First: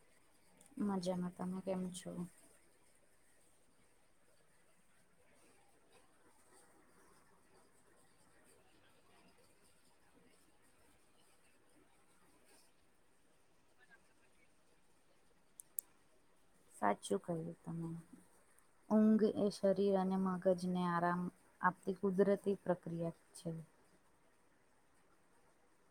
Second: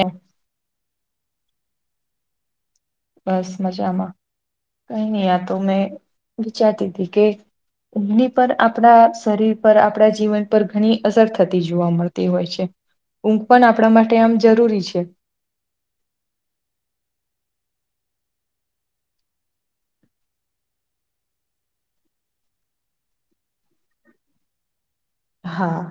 એમ મજામાં તમે કેમ છો. બસ મજામાં કઈ નહી આ તો મેં વિચારતી તી કે ની પર આપણા શરીર પર આપણા જીવન પર ઘણી અસર થતી જોવા મળતી હોય છે. ઊંઘ પણ આપણા માટે આમ જરૂરી છે. સાચું કહ્યું તમે ઊંઘ એ શરીર અને મગજને આરામ આપતી કુદરતી પ્રક્રિયા છે. હા.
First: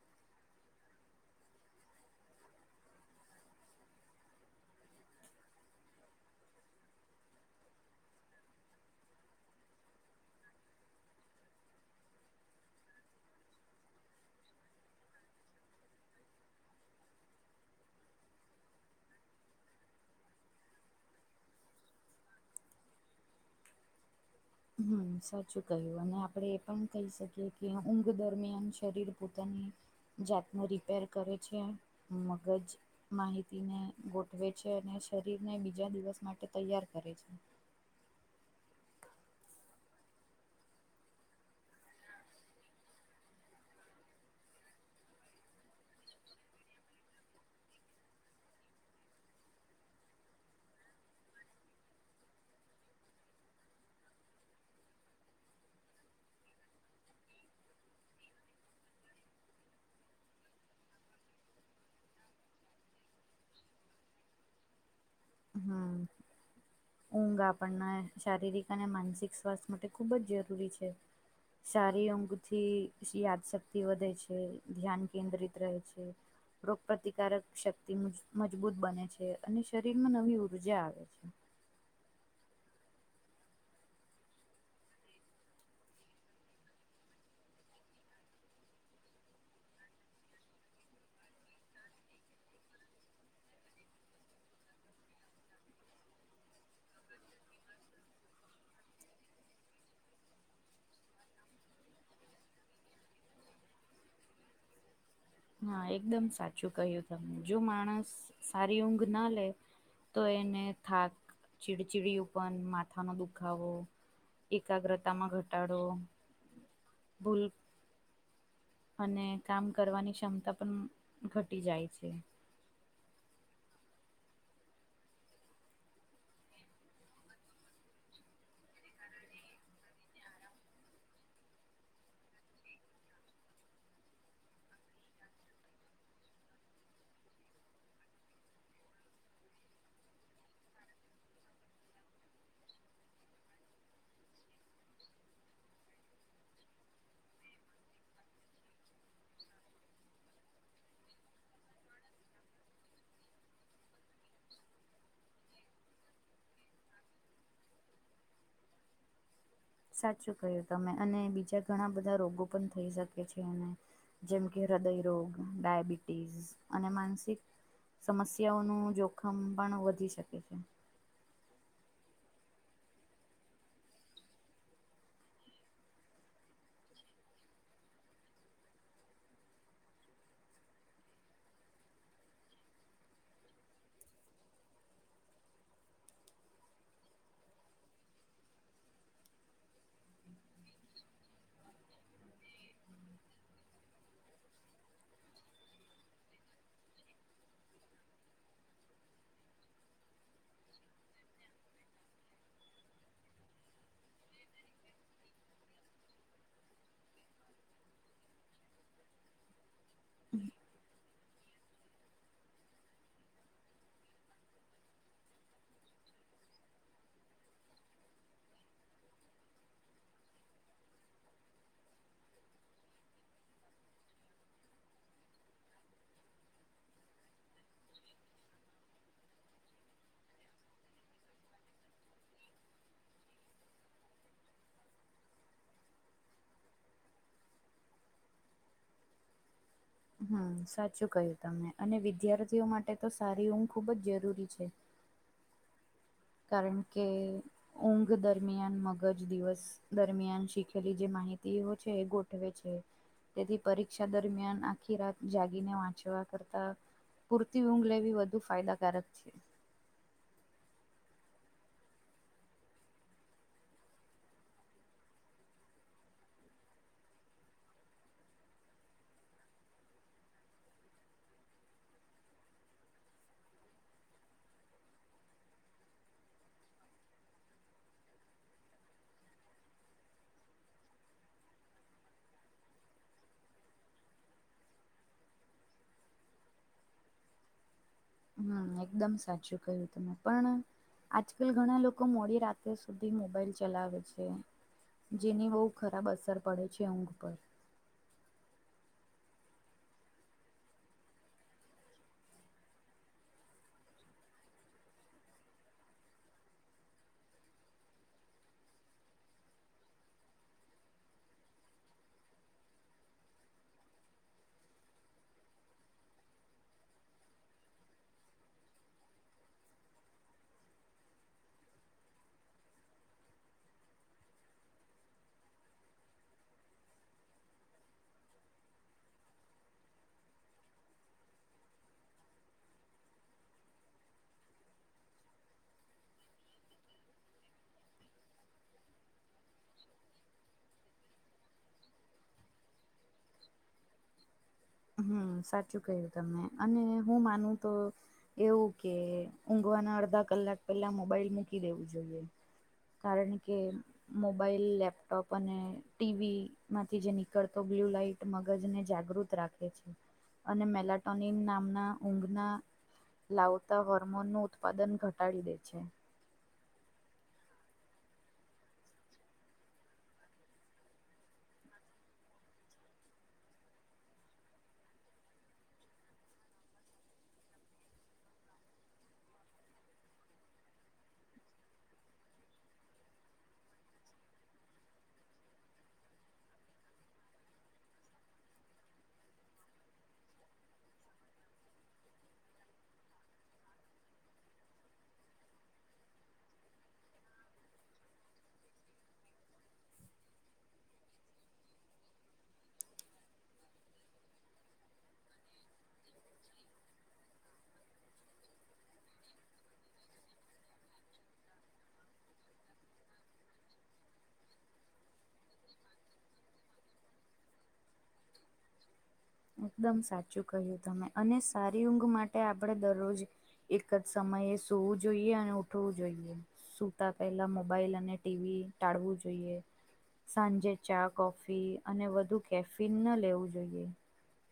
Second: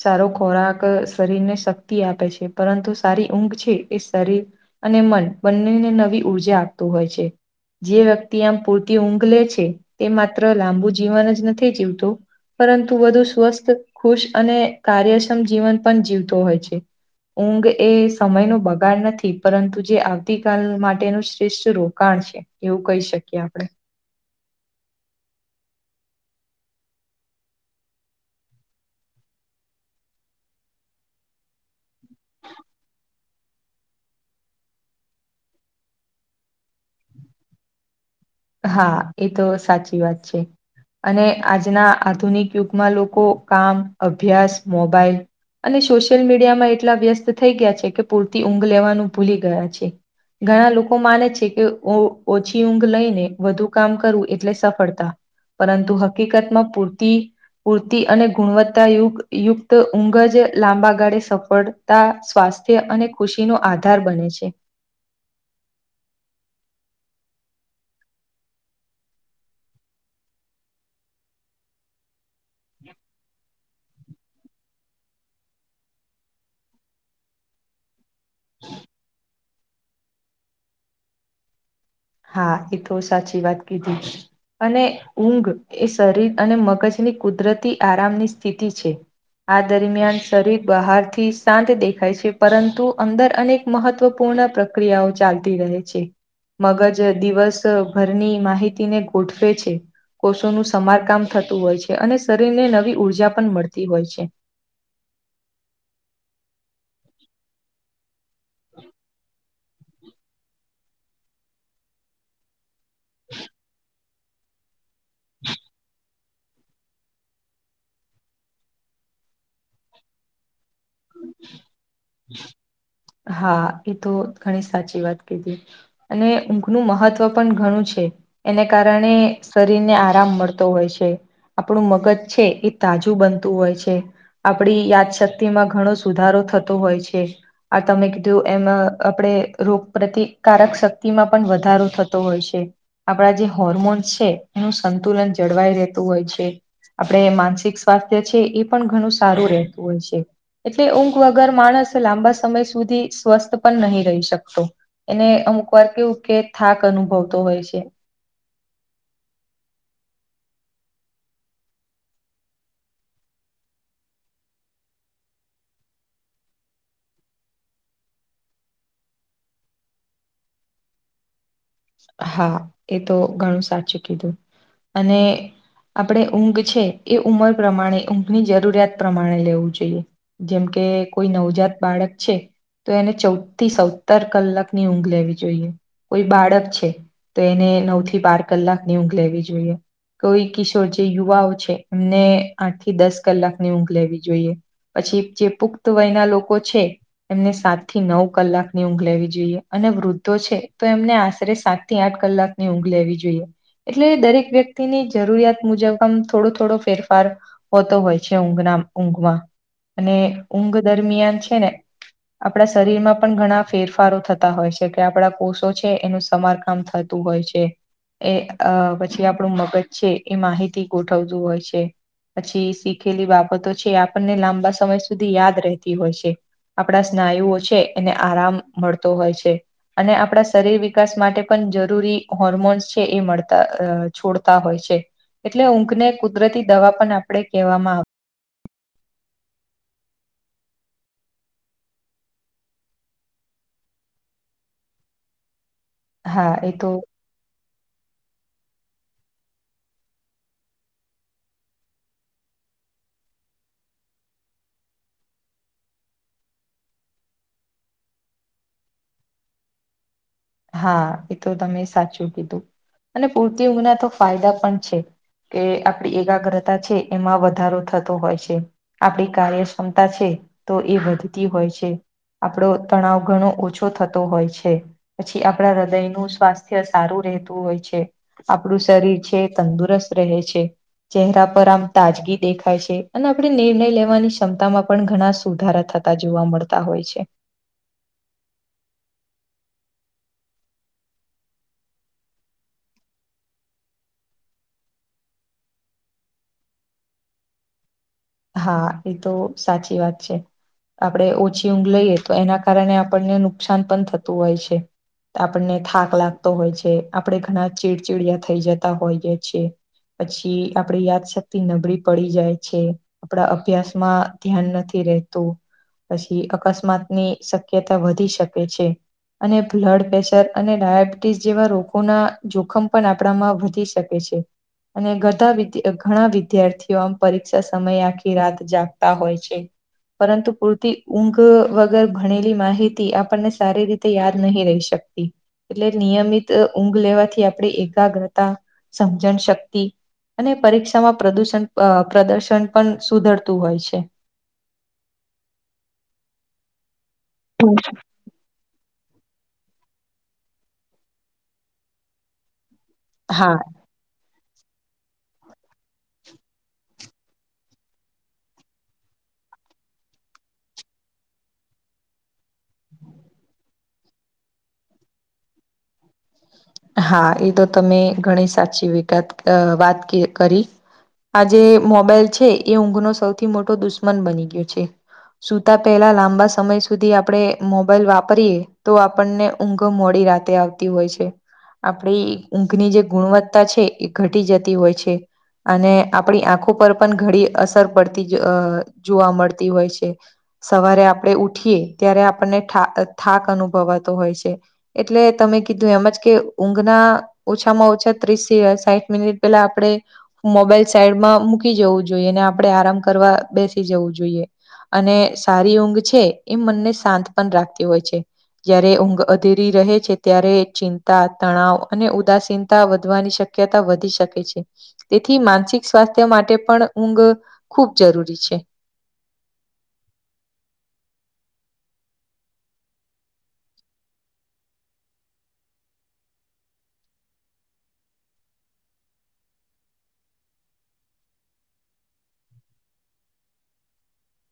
સારો ખોરાક શરીર ને શક્તિ આપે છે. પરંતુ સારી ઊંઘ છે એ શરીર અને મન બંનેને નવી ઊર્જા આપતું હોય છે. જે વ્યક્તિ આમ પૂરતી ઊંઘ લે છે તે માત્ર લાંબુ જીવન જ નથી જીવતું. પરંતુ વધુ સ્વસ્થ ખુશ અને કાર્યક્ષમ જીવન પણ જીવતો હોય છે. ઊંઘ એ સમયનો બગાડ નથી પરંતુ જે આવતી કાલ માટેનું શ્રેષ્ઠ રોકાણ છે. એવું કહી શકીએ આપડે. હમ સાચું કહ્યું અને આપણે એ પણ કહી શકીએ કે ઊંઘ દરમિયાન શરીર પોતાને જાતનું રિપેર કરે છે મગજ માહિતીને ગોઠવે છે, અને શરીર ને બીજા દિવસ માટે તૈયાર કરે છે. હા ઈ તો સાચી વાત છે. અને આજના આધુનિક યુગમાં લોકો કામ, અભ્યાસ, મોબાઈલ અને સોશિયલ મીડિયામાં એટલા વ્યસ્ત થઈ ગયા છે કે પૂરતી ઊંઘ લેવાનું ભૂલી ગયા છે. ઘણા લોકો માને છે કે ઓ ઓછી ઊંઘ લઈને વધુ કામ કરવું એટલે સફળતા પરંતુ હકીકતમાં પૂરતી પૂરતી અને ગુણવત્તા ય યુક્ત ઊંઘ જ લાંબા ગાળે સફળ તા સ્વાસ્થ્ય અને ખુશી નો આધાર બને છે. હમ્મ ઊંઘ આપણને શારીરિક અને માનસિક સ્વાસ્થ માટે ખૂબ જ જરૂરી છે. સારી ઊંઘથી યાદશક્તિ ક્તિ વધે છે. ધ્યાન કેન્દ્રિત રહેે છે. રોગ પ્રતિકારક શક્તિ મજબૂત બને છે અને શરીરમાં નવી ઉર્જા આવે છે. હા એ તો સાચી વાત કીધી છે. અને ઊંઘ એ શરીર અને મગજની કુદરતી આરામની સ્થિતિ છે. આ દરમિયાન શરીર બહારથી શાંત દેખાય છે. પરંતુ અંદર અનેક મહત્વપૂર્ણ પ્રક્રિયાઓ ચાલતી રહે છે મગજ દિવસ ભરની માહિતીને ગોઠવે છે. કોષોનું સમારકામ થતું હોય છે અને શરીરને નવી ઉર્જા પણ મળતી હોય છે. હા એકદમ સાચું કહ્યું તમે જો માણસ સારી ઊંઘ ના લે તો એને થાક ચીડચીડીયુપન માથાનો દુખાવો એકાગ્રતામાં ઘટાડો ભૂલ અને કામ કરવાની ક્ષમતા પણ ઘટી જાય છે. હા ઈ તો ઘણી સાચી વાત કીધી. અને ઊંઘનું મહત્વ પણ ઘણું છે એને કારણે શરીર ને આરામ મળતો હોય છે આપણું મગજ છે એ તાજું બનતું હોય છે. આપડી યાદશક્તિ માં ઘણો સુધારો થતો હોય છે. આ તમે કીધું એમ આપણે રોગ પ્રતિકારક શક્તિમાં પણ વધારો થતો હોય છે. આપણા જે હોર્મોન્સ છે એનું સંતુલન જળવાઈ રહેતું હોય છે. આપણે માનસિક સ્વાસ્થ્ય છે એ પણ ઘણું સારું રહેતું હોય છે. એટલે ઊંઘ વગર માણસ લાંબા સમય સુધી સ્વસ્થ પણ નહી રહી શકતો. એને અમુક વાર કેવું કે થાક અનુભવતો હોય છે. સાચું કહ્યું તમે અને બીજા ઘણા બધા રોગો પણ થઈ શકે છે એને જેમ કે હૃદયરોગ, ડાયાબિટીસ અને માનસિક સમસ્યાઓનું જોખમ પણ વધી શકે છે. હા એ તો ઘણું સાચું કીધું અને આપણે ઊંઘ છે એ ઉંમર પ્રમાણે ઊંઘની જરૂરિયાત પ્રમાણે લેવું જોઈએ. જેમ કે કોઈ નવજાત બાળક છે. તો એને ચૌદ થી સત્તર કલાકની ઊંઘ લેવી જોઈએ કોઈ બાળક છે તો એને નવ થી બાર કલાક ની ઊંઘ લેવી જોઈએ. કોઈ કિશોર છે યુવાઓ છે એમને આઠ થી દસ કલાકની ઊંઘ લેવી જોઈએ. પછી જે પુખ્ત વયના લોકો છે. એમને સાત થી નવ કલાકની ઊંઘ લેવી જોઈએ અને વૃદ્ધો છે તો એમને આ રે સાત થી આઠ કલાક ની ઊંઘ લેવી જોઈએ. એટલે દરેક વ્યક્તિની જરૂરિયાત મુજબ આમ થોડો થોડો ફેરફાર હોતો હોય છે ઊંઘના ઊંઘમાં અને ઊંઘ દરમિયાન છે ને આપડા શરીરમાં પણ ઘણા ફેરફારો થતા હોય છે કે આપડા કોષો છે એનું તમાર કામ થતું હોય છે. એ અહ પછી આપડું મગજ છે એ માહિતી ગોઠવતું હોય છે. પછી શીખેલી બાબતો છે એ આપણને લાંબા સમય સુધી યાદ રહેતી હોય છે. આપડા સ્નાયુઓ છે એને આરામ મળતો હોય છે અને શરીર વી વિકાસ માટે પણ જરૂરી હોર્મોન્સ છે એ મળતા અહ છોડતા હોય છે. એટલે ઊંઘ ને કુદરતી દવા પણ આપડે કહેવામાં આવ હમ્મ સાચું કહ્યું તમને અને વિદ્યાર્થીઓ માટે તો સારી ઊંઘ ખુબ જ જરૂરી છે. હા એ કારણ તો કે ઊંઘ દરમિયાન મગજ દિવસ દરમિયાન શીખેલી જે માહિતીઓ છે એ ગોઠવે છે. તેથી પરીક્ષા આખી રાત જાગીને વાંચવા કરતા પૂરતી ઊંઘ લેવી વધુ ફાયદાકારક છે. હા એ તો તમે સાચું કીધું અને પૂરતી ઊંના તો ફાયદા પણ છે. કે આપડી એકાગ્રતા છે એમાં વધારો થતો હોય છે. આપડી કાર્યક્ષમતા છે તો એ વધતી હોય છે. આપડો તણાવ ઘણો ઓછો થતો હોય છે. પછી આપણા હૃદયનું સ્વાસ્થ્ય સારું રહેતું હોય છે. આપડું શરીર છે તંદુરસ્ત રહે છે. ચહેરા પર આમ તાજગી દેખાય છે અને આપણે નિર્ણય લેવાની ક્ષમતામાં પણ ઘણા સુધારા થ તા જોવા મળતા હોય છે. હા એકદમ સાચું ક્યું તમે પણ આજકાલ ઘણા લોકો મોડી રાતે સુધી મોબાઈલ ચલાવે છે. જેની બહુ ખરાબ અસર પડે છે ઊંઘ પર. હા એ તો સાચી વાત છે. આપડે ઓછી ઊંઘ લઈએ તો એના કારણે આપણને નુકસાન પણ થતું હોય છે. તો આપણને થાક લાગતો હોય છે આપણે ઘણા ચીડચીડયા થઈ જતા હોઈએ છીએ છે. પછી આપડી યાદ શક્તિ નબળી પડી જાય છે. આપડા અભ્યાસ માં ધ્યાન નથી રેહતું. પછી અકસ્માતની શક્યતા વધી શકે છે. અને બ્લડ પ્રેશર અને ડાયાબિટીસ જેવા રોગોના જોખમ પણ આપણામાં વધી શક આવે છે. અને ગધા વી ઘણા વિદ્યાર્થીઓ આમ પરીક્ષા સમય આખી રાત જાગતા હોય છે. પરંતુ પૂરતી ઊંઘ અહ વગર ભણેલી માહિતી આપણને સારી રીત થી યાદ નહી રહી શકતી એટલે નિયમિત ઊંઘ લેવાથી આપણે એકાગ્રતા સમજણ શક્તિ અને પરીક્ષામાં પ્રદુષણ અહ પ્રદર્શન પણ સુધરતું હોય છે. હમ્મ સાચું ક્યું તમને અને હું માનું તો એવું કે ઊંઘવાના અડધા કલાક પહેલા મોબાઈલ મૂકી દેવું જોઈએ. કારણ કે હા મોબાઈલ લેપટોપ અને ટી વી માંથી જે નીકળતો બ્લ્યુ લાઈટ મગજને જાગૃત રાખ ખે છે અને મેલાટોનીન નામના ઊંઘના લાઉ તા હોર્મોનનું ઉત્પાદન ઘટાડી દે છે. હા એ તો તમે ઘણી સાચી વિગત વાત કરી આજે મોબાઈલ છે એ ઊંઘનો સૌથી મોટો દુશ્મન બની ગયો છે. સુતા પહેલા લાંબા સમય સુધી આપડે મોબાઈલ વાપરીએ તો આપણને ઊંઘ મોડી રાતે આવતી હોય છે. આપડી ઊંઘની જે ગુણવત્તા છે એ ઘટી જતી હોય છે. અને આપડી આંખો પર પણ ઘણી અસર પડતી જોવા મળતી હોય છે. સવારે આપડે ઉઠીએ ત્યારે આપણને ઠા થાક અનુભવાતો હોય છે. એટલે તમે કીધું એમ જ કે ઊંઘના ઓછામાં ઓછા ત્રીસ સાહીઠ મિનિટ પેલા આપડે મોબાઈલ સાઈડમાં મૂકી જવું જોઈએ ને આપડે આરામ કરવા બેસી જવું જોઈએ અને સારી ઊંઘ છે એ મનને શાંત પણ રાખતી હોય છે. જયારે ઊંઘ અધેરી રહે છે ત્યારે ચિં તા તણાવ અને ઉદાસીનતા વધવાની શક્યતા વધી શકે છે. તેથી માનસિક સ્વાસ્થ્ય માટે પણ ઊંઘ ખુબ જરૂરી છે એકદમ સાચું કહ્યું તમે અને સારી ઊંઘ માટે આપડે દરરોજ એક જ સમયે સૂવું જોઈએ અને ઉઠવું જોઈએ. સુતા પહેલા મોબાઈલ અને ટીવી ટાળવું જોઈએ. સાંજે ચા કોફી અને વધુ કેફિન ન લેવું જોઈએ.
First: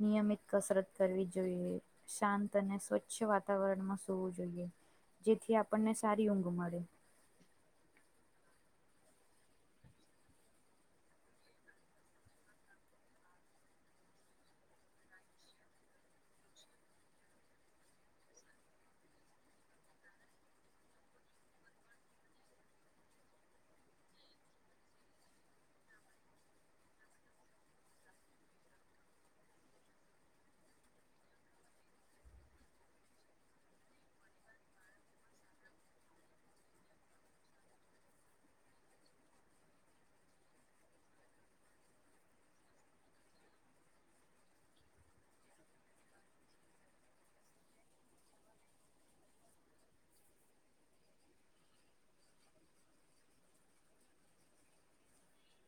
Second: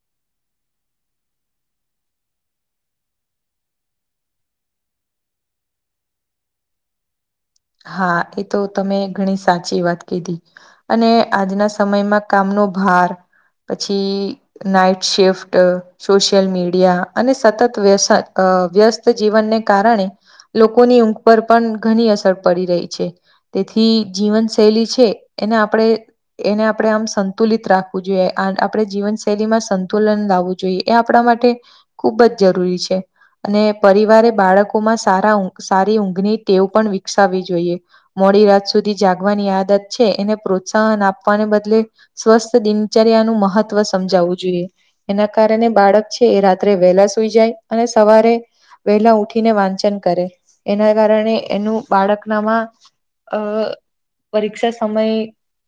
નિયમિત કસરત કરવી જોઈએ. શાંત અને સ્વચ્છ વાતાવરણમાં સૂવું જોઈએ. જેથી આપણને સારી ઊંઘ મળે. હા એ તો તમે ઘણી સાચી વાત કીધી અને આજના સમયમાં કામનો ભાર પછી નાઇટ શિફ્ટ સોશિયલ મીડિયા અને સતત વ્ય વ્યસ્ત જીવનને કારણે લોકોની ઊંઘ પર પણ ઘણી અસર પડી રહી છે. તેથી જીવન શૈલી છે એને આપડે એને આપડે આમ સંતુલિત રાખવું જોઈએ જીવનશૈલીમાં સંતુલન લાવવું જોઈએ એ આપડા માટે ખુબ જ જરૂરી છે. અને પરિવારે બાળકોમાં સારા સારી ઊંઘની ટેવ પણ વિકસાવવી જોઈએ. મોડી રાત સુધી જાગવાની આદત છે એને પ્રોત્સાહન આપવાને બદલે સ્વસ્થ દિનચર્યા નું મહત્વ સમજાવવું જોઈએ. એના કારણે બાળક છે એ રાત્રે વહેલા સુઈ જાય અને સવારે વેલા ઉઠીને વાંચન કરે એના કારણે એનું બાળકનામાં અ પરીક્ષા સમય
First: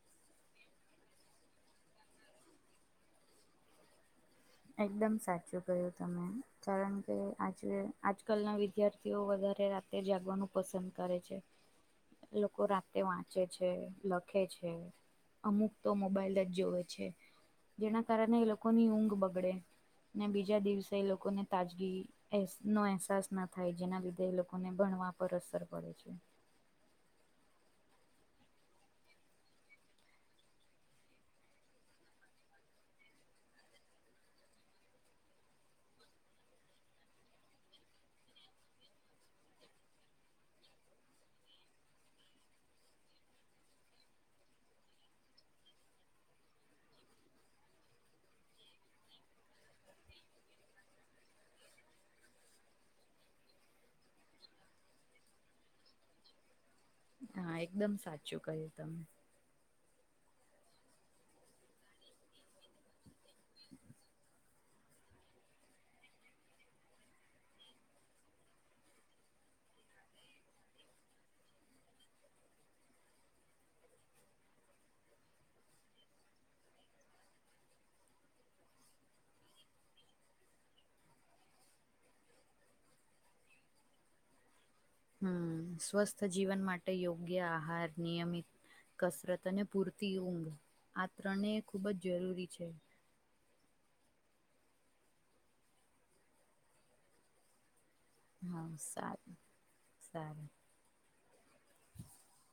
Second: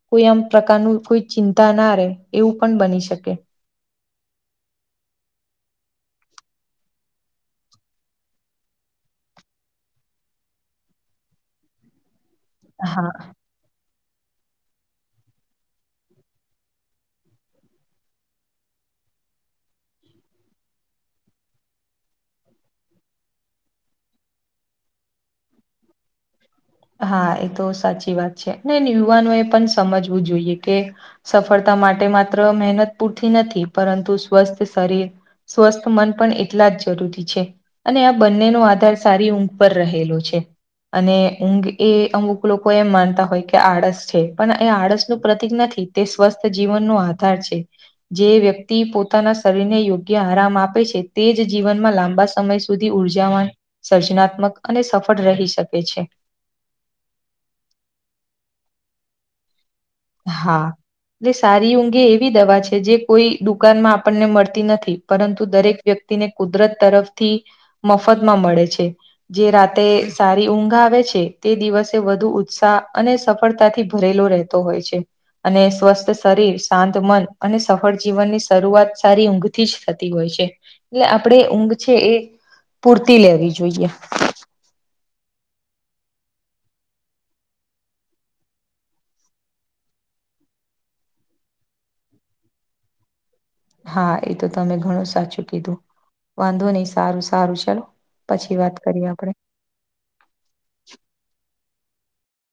કોઈ આમ પ્રકારનું કોઈ ચિંતા ના રહે એવું પણ બની શકે એકદમ સાચું કહ્યું તમે કારણ કે આજે આજકાલના વિદ્યા ર્થીઓ વધારે રાતે જાગવાનું પસંદ કરે છે. [inaudible] એ લોકો રાતે હા વાંચે છે લખે છે અમુક તો મોબાઈલ જ જોવે છે. જેના કારણે એ લોકોની ઊંઘ બગડે ને બીજા દિવસે એ લોકોને તાજગી એસ નો અહેસાસ ના થાય જેના લીધે એ લોકોને ભણવા પર અસર પડે છે. હા એતો સાચી વાત છે. ને યુવાનો એ પણ સમજવું જોઈએ કે સફળતા માટે માત્ર મહેનત પૂરતી નથી, પરંતુ સ્વસ્થ શરીર સ્વસ્થ મન પણ એટલા જ જરૂરી છે. અને આ બંનેનો આધાર સારી ઊંઘ પર રહેલો છે. અને ઊંઘ એ અમુક લોકો એમ માનતા હોય કે આળસ છે. પણ એ આળસનું પ્રતિક નથી. તે સ્વસ્થ જીવનનો આધાર છે. જે વ્યક્તિ પોતાના શરીરને યોગ્ય આરામ આપે છે તેજ જીવનમાં લાંબા સમય સુ સુધી ઉર્જાવા, સર્જનાત્મક અને સફળ રહી શકે છે. હા એકદમ સાચું કહ્યું તમે. હા ને સારી ઊંઘ એ એવી દવા છે જે કોઈ દુકાનમાં આપણને મળ તી નથી. પરંતુ દરેક વ્યક્તિને કુદરત તરફથી મફતમાં મળે છે. જે રાતે સારી ઊંઘ આવે છે તે દિવસે વધુ ઉત્સાહ અને સફળતાથી ભરેલો રહેતો હોય છે. અને સ્વસ્થ શરીર, શાંત મન અને સફળ જીવનની શરૂઆત સારી ઊંઘથી જ થતી હોય છે. એટલે આપણેે ઊંઘ છે એ પૂરતી લેવી જોઈએ. હમ સ્વસ્થ જીવન માટે યોગ્ય આહાર, નિયમિત કસરત અને પૂરતી ઊંઘ આ ત્રણે ખૂબ જ જરૂરી છે. હા એતો તમે ઘણું સાચું કીધું. વાંધો નહી સારું સારું ચલો. પછી હા વાત કરીએ આપણે. સારું સારું.